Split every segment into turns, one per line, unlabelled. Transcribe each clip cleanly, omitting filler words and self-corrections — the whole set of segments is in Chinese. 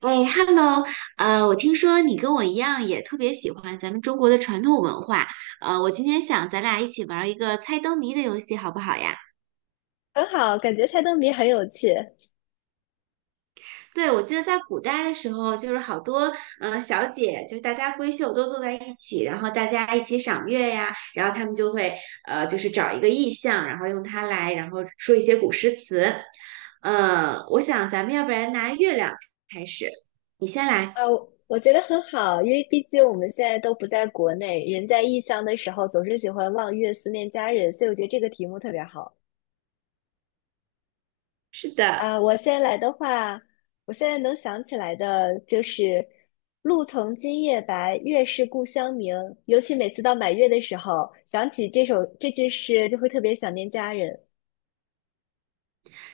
哎，Hello，我听说你跟我一样也特别喜欢咱们中国的传统文化，我今天想咱俩一起玩一个猜灯谜的游戏，好不好呀？
很好，感觉猜灯谜很有趣。
对，我记得在古代的时候，就是好多小姐，就是大家闺秀都坐在一起，然后大家一起赏月呀，然后他们就会就是找一个意象，然后用它来，然后说一些古诗词。我想咱们要不然拿月亮开始，你先
啊，
来。
我觉得很好，因为毕竟我们现在都不在国内，人在异乡的时候总是喜欢望月思念家人，所以我觉得这个题目特别好。
是的。
啊。我现在来的话，我现在能想起来的就是“露从今夜白，月是故乡明”，尤其每次到满月的时候，想起这句诗，就会特别想念家人。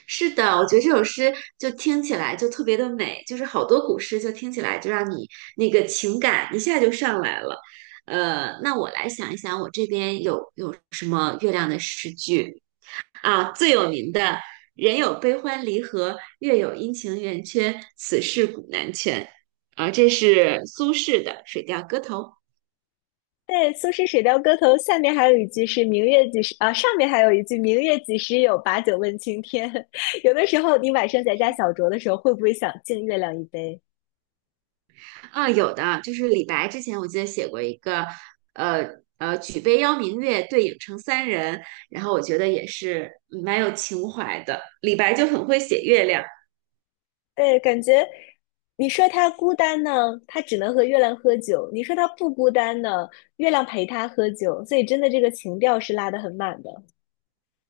是的，我觉得这首诗就听起来就特别的美，就是好多古诗就听起来就让你那个情感一下就上来了。那我来想一想，我这边有什么月亮的诗句啊？最有名的"人有悲欢离合，月有阴晴圆缺，此事古难全"，啊，这是苏轼的《水调歌头》。
对，苏轼《水调歌头》下面还有一句是“明月几时”，啊，上面还有一句“明月几时有，把酒问青天”。 有的时候，你晚上在家小酌的时候，会不会想敬月亮一杯？
啊，有的，就是李白之前我记得写过一个，呃举杯邀明月，对影成三人，然后我觉得也是蛮有情怀的。李白就很会写月亮，
对，感觉你说他孤单呢，他只能和月亮喝酒；你说他不孤单呢，月亮陪他喝酒。所以，真的这个情调是拉得很满的。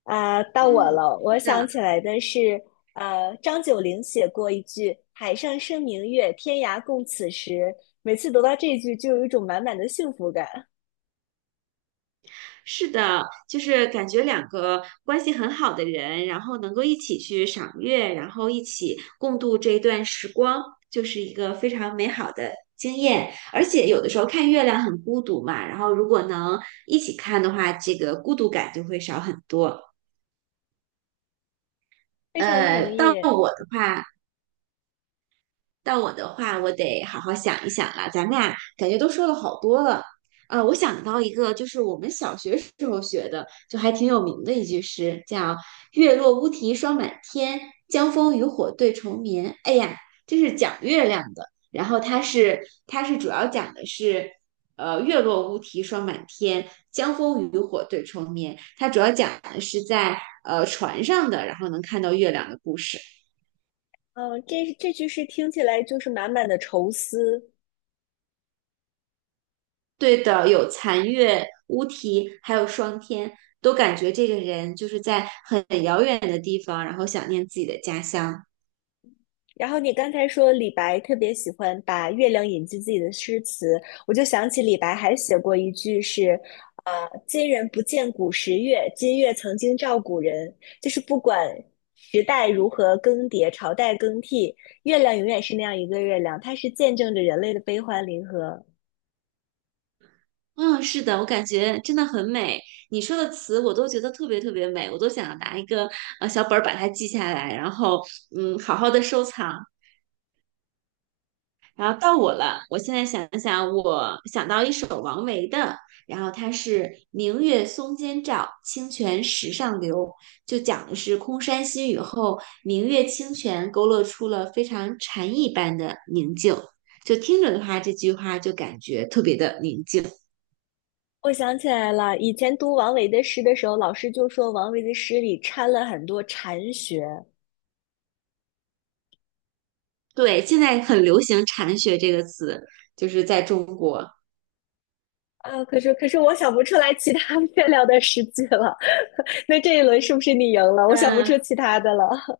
啊，到我
嗯，
了。
是
我想
的，
起来的是，张九龄写过一句“海上生明月，天涯共此时”。每次读到这句，就有一种满满的幸福感。
是的，就是感觉两个关系很好的人，然后能够一起去赏月，然后一起共度这一段时光，就是一个非常美好的经验。而且有的时候看月亮很孤独嘛，然后如果能一起看的话，这个孤独感就会少很多。
非常同
到
意。
我的话，我得好好想一想了。咱们俩感觉都说了好多了。我想到一个，就是我们小学时候学的，就还挺有名的一句诗，叫"月落乌啼霜满天，江枫渔火对愁眠"。哎呀，这是讲月亮的。然后它是主要讲的是，月落乌啼霜满天，江枫渔火对愁眠。它主要讲的是在船上的，然后能看到月亮的故事。
嗯，这句诗听起来就是满满的愁思。
对的，有残月、乌啼，还有霜天，都感觉这个人就是在很遥远的地方，然后想念自己的家乡。
然后你刚才说李白特别喜欢把月亮引进自己的诗词，我就想起李白还写过一句是，呃，今人不见古时月，今月曾经照古人。就是不管时代如何更迭，朝代更替，月亮永远是那样一个月亮，它是见证着人类的悲欢离合。
嗯，是的，我感觉真的很美。你说的词我都觉得特别特别美，我都想要拿一个小本儿把它记下来，然后好好的收藏。然后到我了，我现在想想，我想到一首王维的，然后他是"明月松间照，清泉石上流"，就讲的是空山新雨后，明月清泉勾勒出了非常禅意般的宁静。就听着的话，这句话就感觉特别的宁静。
我想起来了，以前读王维的诗的时候，老师就说王维的诗里掺了很多禅学。
对，现在很流行"禅学"这个词，就是在中国。
啊，可是我想不出来其他 月亮的诗句了。那这一轮是不是你赢了？我想不
嗯，
出其他的了。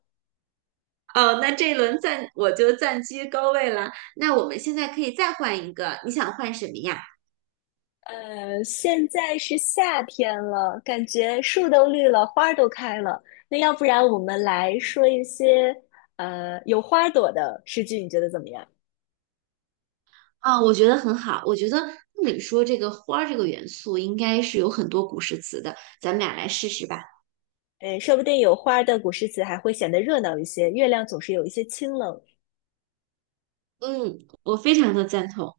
哦，那这一轮暂我就暂居高位了。那我们现在可以再换一个，你想换什么呀？
呃，现在是夏天了，感觉树都绿了，花都开了。那要不然我们来说一些有花朵的诗句，你觉得怎么样？
啊，我觉得很好。我觉得按理说这个花儿这个元素应该是有很多古诗词的，咱们俩来试试吧。
嗯，说不定有花的古诗词还会显得热闹一些。月亮总是有一些清冷。
嗯，我非常的赞同。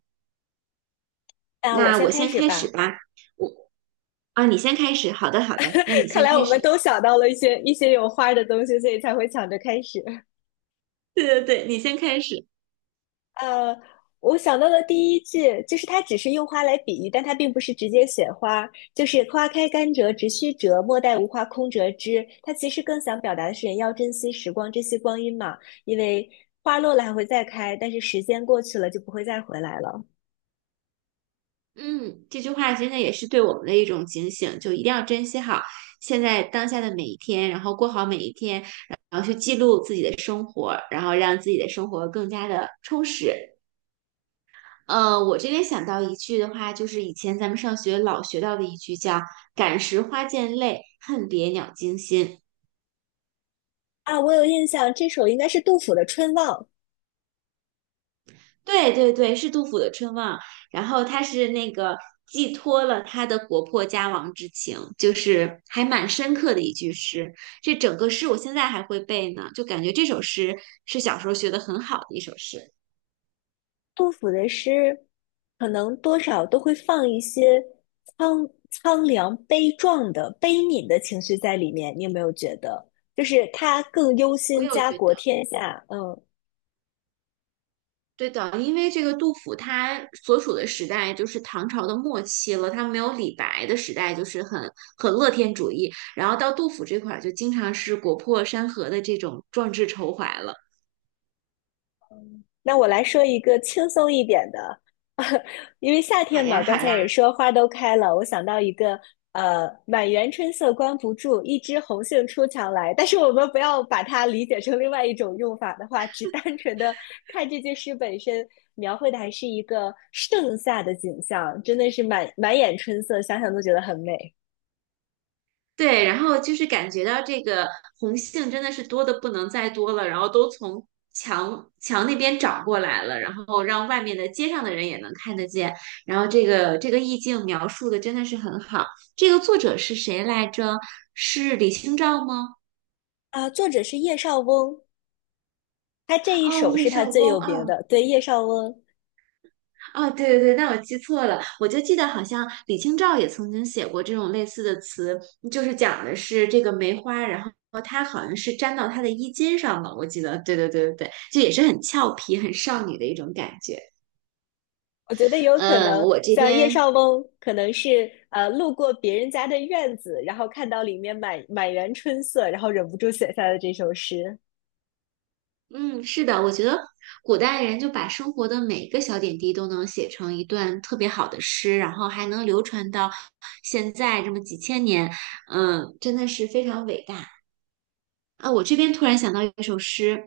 那我
那
先
我
开
先
始
开始
吧。
吧。我啊，你先开始。好的，好的，那你
看
先
来
开
我们
始。
都想到了一些有花的东西，所以才会抢着开始。
对对对，你先开始。
呃，我想到了第一句就是它只是用花来比喻，但它并不是直接写花，就是花开堪折直须折，莫待无花空折枝。它其实更想表达的是人要珍惜时光，珍惜光阴嘛，因为花落了还会再开，但是时间过去了就不会再回来了。
嗯，这句话真的也是对我们的一种警醒，就一定要珍惜好现在当下的每一天，然后过好每一天，然后去记录自己的生活，然后让自己的生活更加的充实。我这边想到一句的话，就是以前咱们上学老学到的一句叫"感时花溅泪，恨别鸟惊心"。
啊，我有印象，这首应该是杜甫的《春望》。
对对对，是杜甫的《春望》，然后他是那个寄托了他的国破家亡之情，就是还蛮深刻的一句诗。这整个诗我现在还会背呢，就感觉这首诗是小时候学的很好的一首诗。
杜甫的诗可能多少都会放一些苍凉、悲壮的、悲悯的情绪在里面，你有没有觉得？就是他更忧
我
心
有
家
觉
国
得。
天下，嗯，
对的，因为这个杜甫他所处的时代就是唐朝的末期了，他没有李白的时代，就是很乐天主义。然后到杜甫这块儿，就经常是国破山河的这种壮志愁怀了，
那我来说一个轻松一点的，因为夏
好
天嘛，
呀好
刚才也
呀。
说花都开了，我想到一个，呃，满园春色关不住，一枝红杏出墙来。但是我们不要把它理解成另外一种用法的话，只单纯的看这句诗本身描绘的还是一个盛夏的景象，真的是满满眼春色，想想都觉得很美。
对，然后就是感觉到这个红杏真的是多的不能再多了，然后都从墙那边找过来了，然后让外面的街上的人也能看得见，然后这个意境描述的真的是很好。这个作者是谁来着？是李清照吗？
啊。作者是叶绍翁，他这一
哦，
首
叶
是他
绍
最
翁
有名
哦，
的，对，叶绍翁。
哦，对对对，那我记错了，我就记得好像李清照也曾经写过这种类似的词，就是讲的是这个梅花，然后它好像是粘到她的衣襟上了，我记得，对对对对对，就也是很俏皮、很少女的一种感觉。
我觉得有可
嗯，
能，
我这
像叶
边，
绍翁，可能是路过别人家的院子，然后看到里面满满园春色，然后忍不住写下了这首诗。
嗯，是的，我觉得古代人就把生活的每一个小点滴都能写成一段特别好的诗，然后还能流传到现在这么几千年，嗯，真的是非常伟大。啊，我这边突然想到一首诗，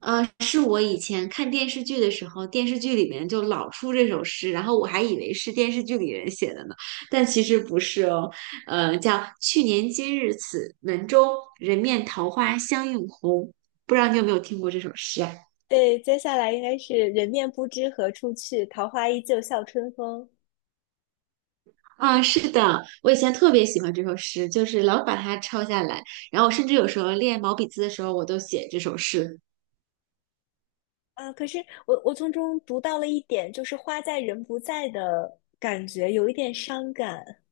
是我以前看电视剧的时候，电视剧里面就老出这首诗，然后我还以为是电视剧里人写的呢，但其实不是哦，叫去年今日此门中，人面桃花相映红，不知道你有没有听过这首诗啊？
对，接下来应该是“人面不知何处去，桃花依旧笑春风”。
啊，是的，我以前特别喜欢这首诗，就是老把它抄下来，然后甚至有时候练毛笔字的时候，我都写这首诗。
啊。可是我从中读到了一点，就是花在人不在的感觉，有一点伤感。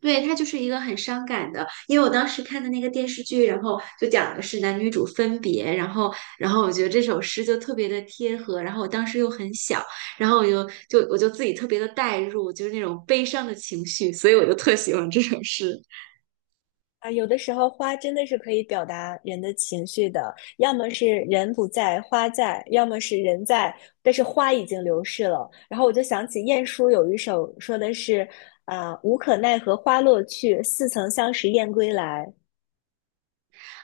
对，它就是一个很伤感的，因为我当时看的那个电视剧，然后就讲的是男女主分别，然后我觉得这首诗就特别的贴合，然后我当时又很小，然后我就自己特别的带入，就是那种悲伤的情绪，所以我就特喜欢这首诗
啊，有的时候花真的是可以表达人的情绪的，要么是人不在，花在；要么是人在，但是花已经流逝了。然后我就想起晏殊有一首说的是，啊、无可奈何花落去，似曾相识燕归来。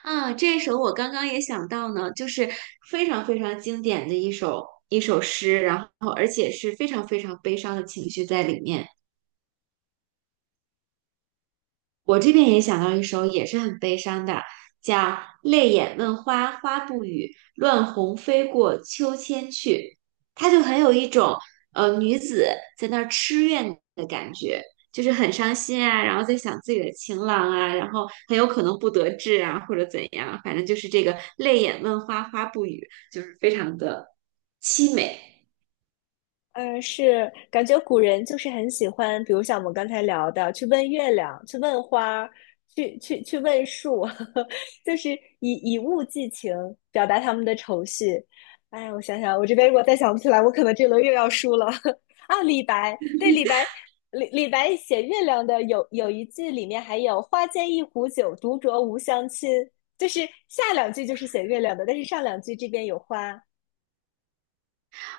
啊。这首我刚刚也想到呢，就是非常非常经典的一首诗，然后而且是非常非常悲伤的情绪在里面。我这边也想到一首也是很悲伤的，叫《泪眼问花花不语，乱红飞过秋千去》，它就很有一种女子在那儿痴怨的感觉，就是很伤心啊，然后在想自己的情郎啊，然后很有可能不得志啊，或者怎样，反正就是这个泪眼问花花不语，就是非常的凄美。
呃，是感觉古人就是很喜欢，比如像我们刚才聊的，去问月亮，去问花儿去问树，就是以物寄情，表达他们的愁绪。哎，我想想，我这边如果再想不起来，我可能这轮又要输了。啊，李白，对，李白，李白写月亮的有一句里面还有“花间一壶酒，独酌无相亲”，就是下两句就是写月亮的，但是上两句这边有花。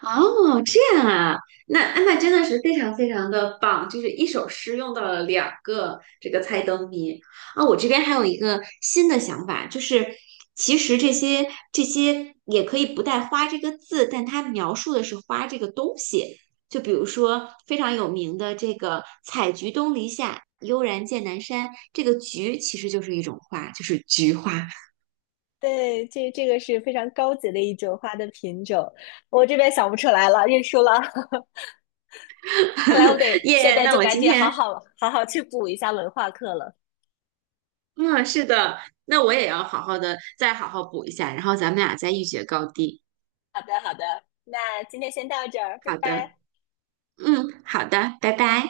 哦，这样啊，那真的是非常非常的棒，就是一首诗用到了两个这个猜灯谜啊。我这边还有一个新的想法，就是其实这些也可以不带"花"这个字，但它描述的是花这个东西。就比如说非常有名的这个"采菊东篱下，悠然见南山"，这个"菊"其实就是一种花，就是菊花。
对，这这个是非常高级的一种花的品种，我这边想不出来了，认输了。看来我 得现
耶
在
那
就
我
赶
今
紧好
天
好好好去补一下文化课了。
嗯，是的，那我也要好好的再好好补一下，然后咱们俩再一决高低。
好的，好的，那今天先到这儿，拜
好的，
拜。
嗯，好的，拜拜。